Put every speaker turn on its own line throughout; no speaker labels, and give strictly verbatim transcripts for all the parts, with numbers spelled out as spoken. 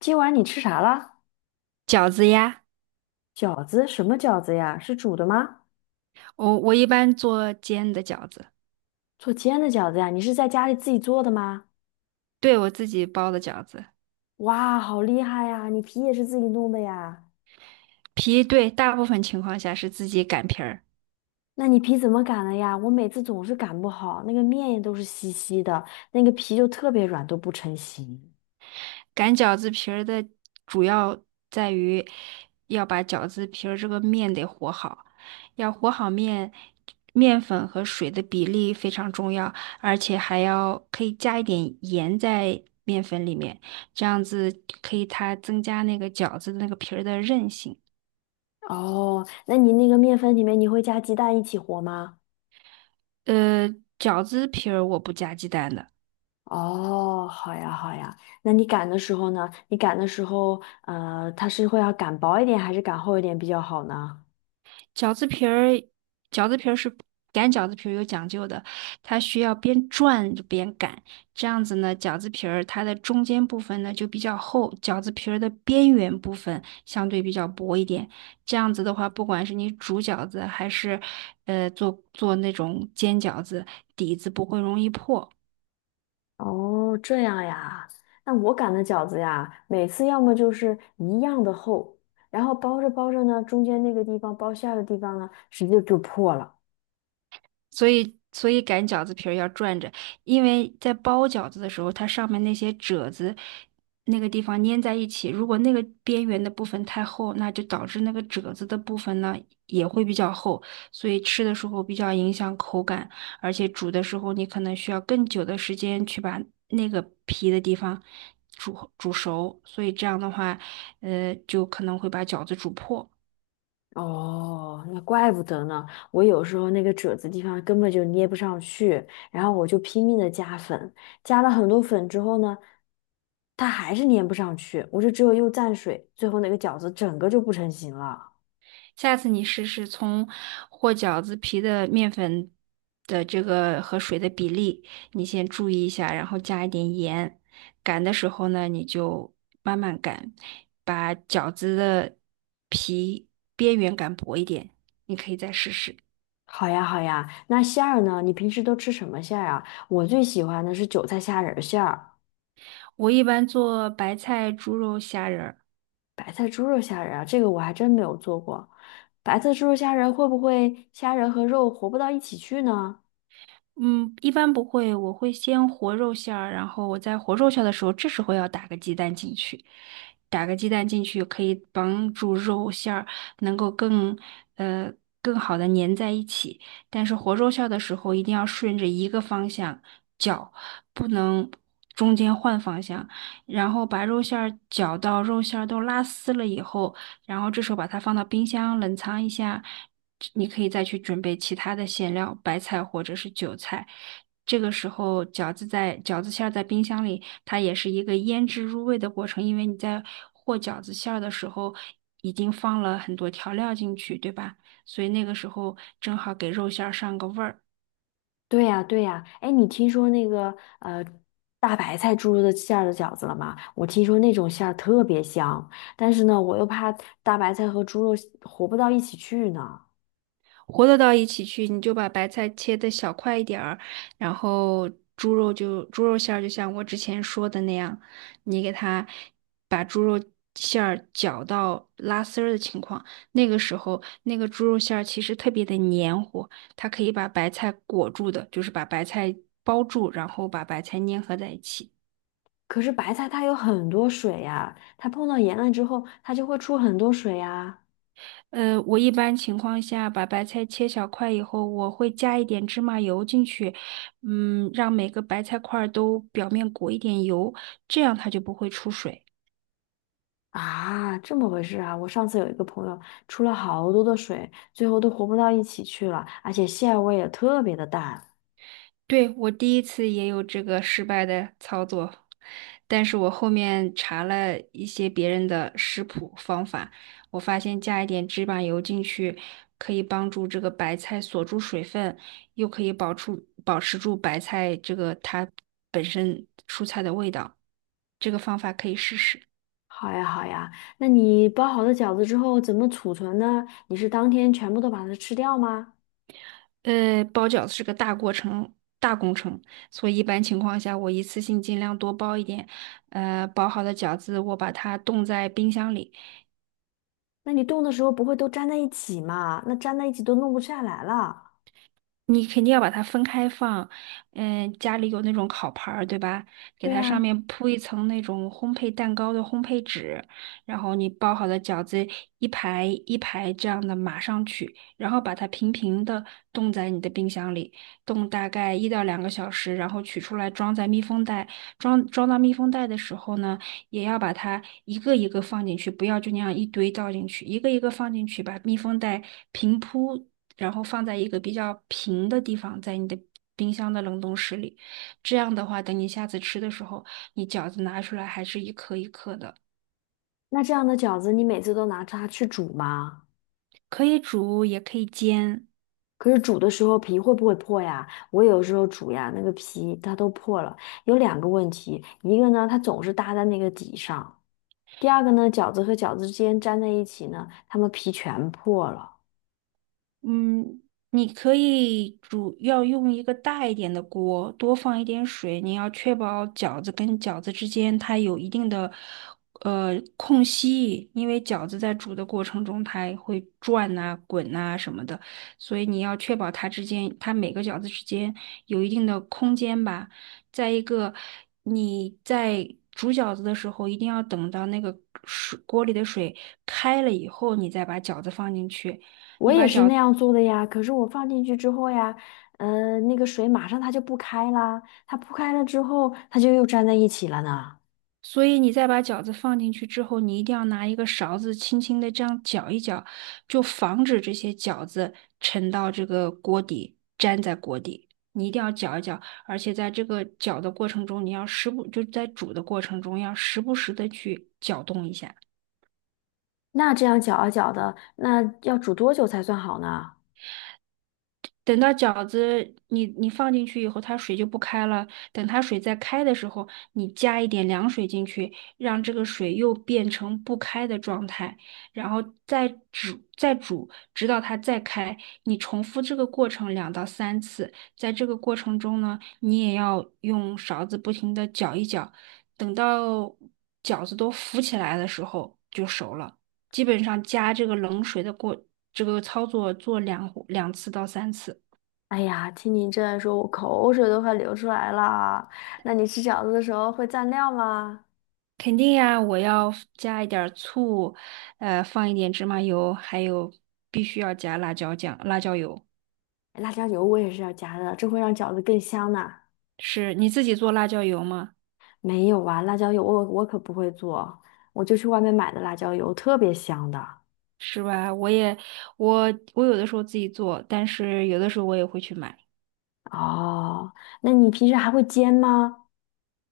今晚你吃啥了？
饺子呀，
饺子？什么饺子呀？是煮的吗？
我我一般做煎的饺子。
做煎的饺子呀？你是在家里自己做的吗？
对，我自己包的饺子。
哇，好厉害呀！你皮也是自己弄的呀？
皮，对，大部分情况下是自己擀皮儿。
那你皮怎么擀的呀？我每次总是擀不好，那个面也都是稀稀的，那个皮就特别软，都不成形。
擀饺子皮儿的主要在于要把饺子皮儿这个面得和好，要和好面，面粉和水的比例非常重要，而且还要可以加一点盐在面粉里面，这样子可以它增加那个饺子的那个皮儿的韧性。
哦，那你那个面粉里面你会加鸡蛋一起和吗？
呃，饺子皮儿我不加鸡蛋的。
哦，好呀，好呀。那你擀的时候呢？你擀的时候，呃，它是会要擀薄一点还是擀厚一点比较好呢？
饺子皮儿，饺子皮儿是擀饺子皮儿有讲究的，它需要边转着边擀，这样子呢，饺子皮儿它的中间部分呢就比较厚，饺子皮儿的边缘部分相对比较薄一点。这样子的话，不管是你煮饺子还是呃做做那种煎饺子，底子不会容易破。
哦，这样呀。那我擀的饺子呀，每次要么就是一样的厚，然后包着包着呢，中间那个地方包馅儿的地方呢，直接就破了。
所以所以擀饺子皮儿要转着，因为在包饺子的时候，它上面那些褶子那个地方粘在一起，如果那个边缘的部分太厚，那就导致那个褶子的部分呢也会比较厚，所以吃的时候比较影响口感，而且煮的时候你可能需要更久的时间去把那个皮的地方煮煮熟，所以这样的话，呃，就可能会把饺子煮破。
哦，那怪不得呢。我有时候那个褶子地方根本就捏不上去，然后我就拼命的加粉，加了很多粉之后呢，它还是粘不上去，我就只有又蘸水，最后那个饺子整个就不成形了。
下次你试试从和饺子皮的面粉的这个和水的比例，你先注意一下，然后加一点盐。擀的时候呢，你就慢慢擀，把饺子的皮边缘擀薄一点。你可以再试试。
好呀，好呀。那馅儿呢？你平时都吃什么馅儿啊？我最喜欢的是韭菜虾仁儿馅儿、
我一般做白菜、猪肉、虾仁儿。
白菜猪肉虾仁儿啊，这个我还真没有做过。白菜猪肉虾仁儿会不会虾仁和肉活不到一起去呢？
嗯，一般不会，我会先和肉馅儿，然后我在和肉馅儿的时候，这时候要打个鸡蛋进去。打个鸡蛋进去可以帮助肉馅儿能够更呃更好的粘在一起。但是和肉馅儿的时候，一定要顺着一个方向搅，不能中间换方向。然后把肉馅儿搅到肉馅儿都拉丝了以后，然后这时候把它放到冰箱冷藏一下。你可以再去准备其他的馅料，白菜或者是韭菜。这个时候，饺子在饺子馅儿在冰箱里，它也是一个腌制入味的过程，因为你在和饺子馅儿的时候已经放了很多调料进去，对吧？所以那个时候正好给肉馅儿上个味儿。
对呀，对呀。哎，你听说那个呃大白菜猪肉的馅儿的饺子了吗？我听说那种馅儿特别香，但是呢，我又怕大白菜和猪肉活不到一起去呢。
和得到一起去，你就把白菜切的小块一点儿，然后猪肉就猪肉馅儿，就像我之前说的那样，你给它把猪肉馅儿搅到拉丝儿的情况，那个时候那个猪肉馅儿其实特别的黏糊，它可以把白菜裹住的，就是把白菜包住，然后把白菜粘合在一起。
可是白菜它有很多水呀，它碰到盐了之后，它就会出很多水呀。
呃，我一般情况下把白菜切小块以后，我会加一点芝麻油进去。嗯，让每个白菜块儿都表面裹一点油，这样它就不会出水。
啊，这么回事啊！我上次有一个朋友出了好多的水，最后都活不到一起去了，而且馅味也特别的淡。
对，我第一次也有这个失败的操作，但是我后面查了一些别人的食谱方法，我发现加一点芝麻油进去，可以帮助这个白菜锁住水分，又可以保出保持住白菜这个它本身蔬菜的味道，这个方法可以试试。
好呀好呀，那你包好的饺子之后怎么储存呢？你是当天全部都把它吃掉吗？
呃，包饺子是个大过程，大工程，所以一般情况下，我一次性尽量多包一点。呃，包好的饺子我把它冻在冰箱里。
那你冻的时候不会都粘在一起吗？那粘在一起都弄不下来了。
你肯定要把它分开放。嗯，家里有那种烤盘儿，对吧？给
对
它上
呀，
面铺一层那种烘焙蛋糕的烘焙纸，然后你包好的饺子一排一排这样的码上去，然后把它平平的冻在你的冰箱里，冻大概一到两个小时，然后取出来装在密封袋。装装到密封袋的时候呢，也要把它一个一个放进去，不要就那样一堆倒进去，一个一个放进去，把密封袋平铺。然后放在一个比较平的地方，在你的冰箱的冷冻室里。这样的话，等你下次吃的时候，你饺子拿出来还是一颗一颗的。
那这样的饺子你每次都拿它去煮吗？
可以煮，也可以煎。
可是煮的时候皮会不会破呀？我有时候煮呀，那个皮它都破了。有两个问题，一个呢，它总是搭在那个底上；第二个呢，饺子和饺子之间粘在一起呢，它们皮全破了。
嗯，你可以主要用一个大一点的锅，多放一点水。你要确保饺子跟饺子之间它有一定的呃空隙，因为饺子在煮的过程中它会转呐、滚呐、什么的，所以你要确保它之间，它每个饺子之间有一定的空间吧。再一个，你在煮饺子的时候，一定要等到那个水锅里的水开了以后，你再把饺子放进去。
我
你
也
把
是
饺
那样做的呀，可是我放进去之后呀，呃，那个水马上它就不开啦，它不开了之后，它就又粘在一起了呢。
所以你再把饺子放进去之后，你一定要拿一个勺子轻轻的这样搅一搅，就防止这些饺子沉到这个锅底，粘在锅底。你一定要搅一搅，而且在这个搅的过程中，你要时不，就在煮的过程中，要时不时的去搅动一下。
那这样搅啊搅的，那要煮多久才算好呢？
等到饺子你你放进去以后，它水就不开了。等它水再开的时候，你加一点凉水进去，让这个水又变成不开的状态，然后再煮再煮，直到它再开。你重复这个过程两到三次。在这个过程中呢，你也要用勺子不停的搅一搅，等到饺子都浮起来的时候就熟了。基本上加这个冷水的过这个操作做两两次到三次。
哎呀，听你这样说，我口水都快流出来了。那你吃饺子的时候会蘸料吗？
肯定呀，我要 f- 加一点儿醋，呃，放一点芝麻油，还有必须要加辣椒酱、辣椒油。
哎辣椒油我也是要加的，这会让饺子更香呢。
是你自己做辣椒油吗？
没有啊，辣椒油我我可不会做，我就去外面买的辣椒油，特别香的。
是吧？我也，我我有的时候自己做，但是有的时候我也会去买。
哦，那你平时还会煎吗？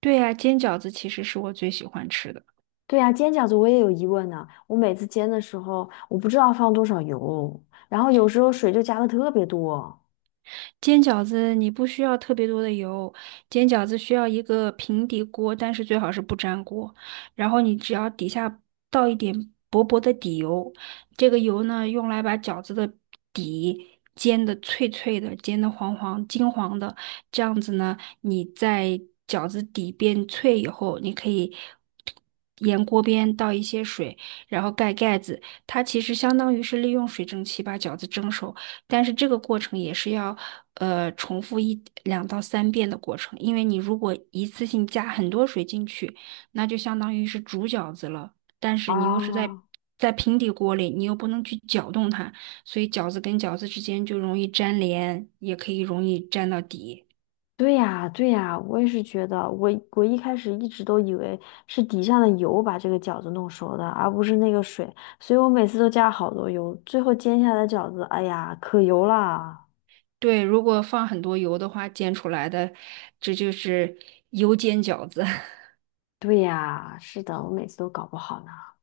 对呀，煎饺子其实是我最喜欢吃的。
对呀，煎饺子我也有疑问呢。我每次煎的时候，我不知道放多少油，然后有时候水就加的特别多。
煎饺子你不需要特别多的油，煎饺子需要一个平底锅，但是最好是不粘锅。然后你只要底下倒一点薄薄的底油，这个油呢用来把饺子的底煎的脆脆的，煎的黄黄金黄的。这样子呢，你在饺子底变脆以后，你可以沿锅边倒一些水，然后盖盖子。它其实相当于是利用水蒸气把饺子蒸熟。但是这个过程也是要呃重复一两到三遍的过程，因为你如果一次性加很多水进去，那就相当于是煮饺子了，但是你又是在
啊。
在平底锅里，你又不能去搅动它，所以饺子跟饺子之间就容易粘连，也可以容易粘到底。
对呀，对呀，我也是觉得，我我一开始一直都以为是底下的油把这个饺子弄熟的，而不是那个水，所以我每次都加好多油，最后煎下来的饺子，哎呀，可油啦！
对，如果放很多油的话，煎出来的这就是油煎饺子。
对呀，是的，我每次都搞不好呢。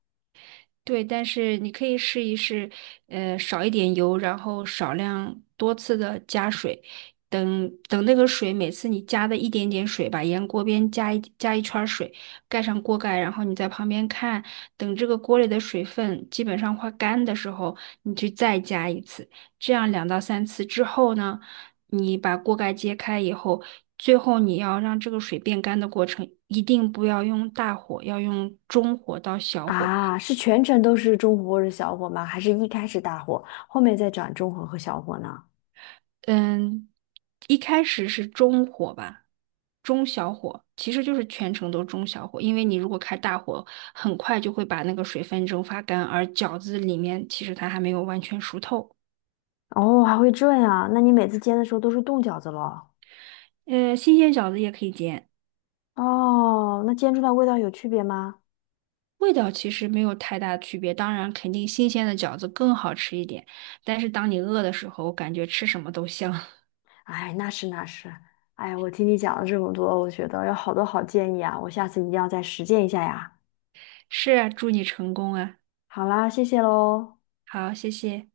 对，但是你可以试一试，呃，少一点油，然后少量多次的加水，等等那个水，每次你加的一点点水吧，沿锅边加一加一圈儿水，盖上锅盖，然后你在旁边看，等这个锅里的水分基本上快干的时候，你去再加一次，这样两到三次之后呢，你把锅盖揭开以后，最后你要让这个水变干的过程，一定不要用大火，要用中火到小火。
啊，是全程都是中火或者小火吗？还是一开始大火，后面再转中火和小火呢？
嗯，一开始是中火吧，中小火，其实就是全程都中小火，因为你如果开大火，很快就会把那个水分蒸发干，而饺子里面其实它还没有完全熟透。
哦，还会这样啊？那你每次煎的时候都是冻饺子咯？
呃，新鲜饺子也可以煎，
哦，那煎出来味道有区别吗？
味道其实没有太大区别，当然肯定新鲜的饺子更好吃一点，但是当你饿的时候，感觉吃什么都香。
哎，那是那是，哎，我听你讲了这么多，我觉得有好多好建议啊，我下次一定要再实践一下呀。
是啊，祝你成功啊！
好啦，谢谢喽。
好，谢谢。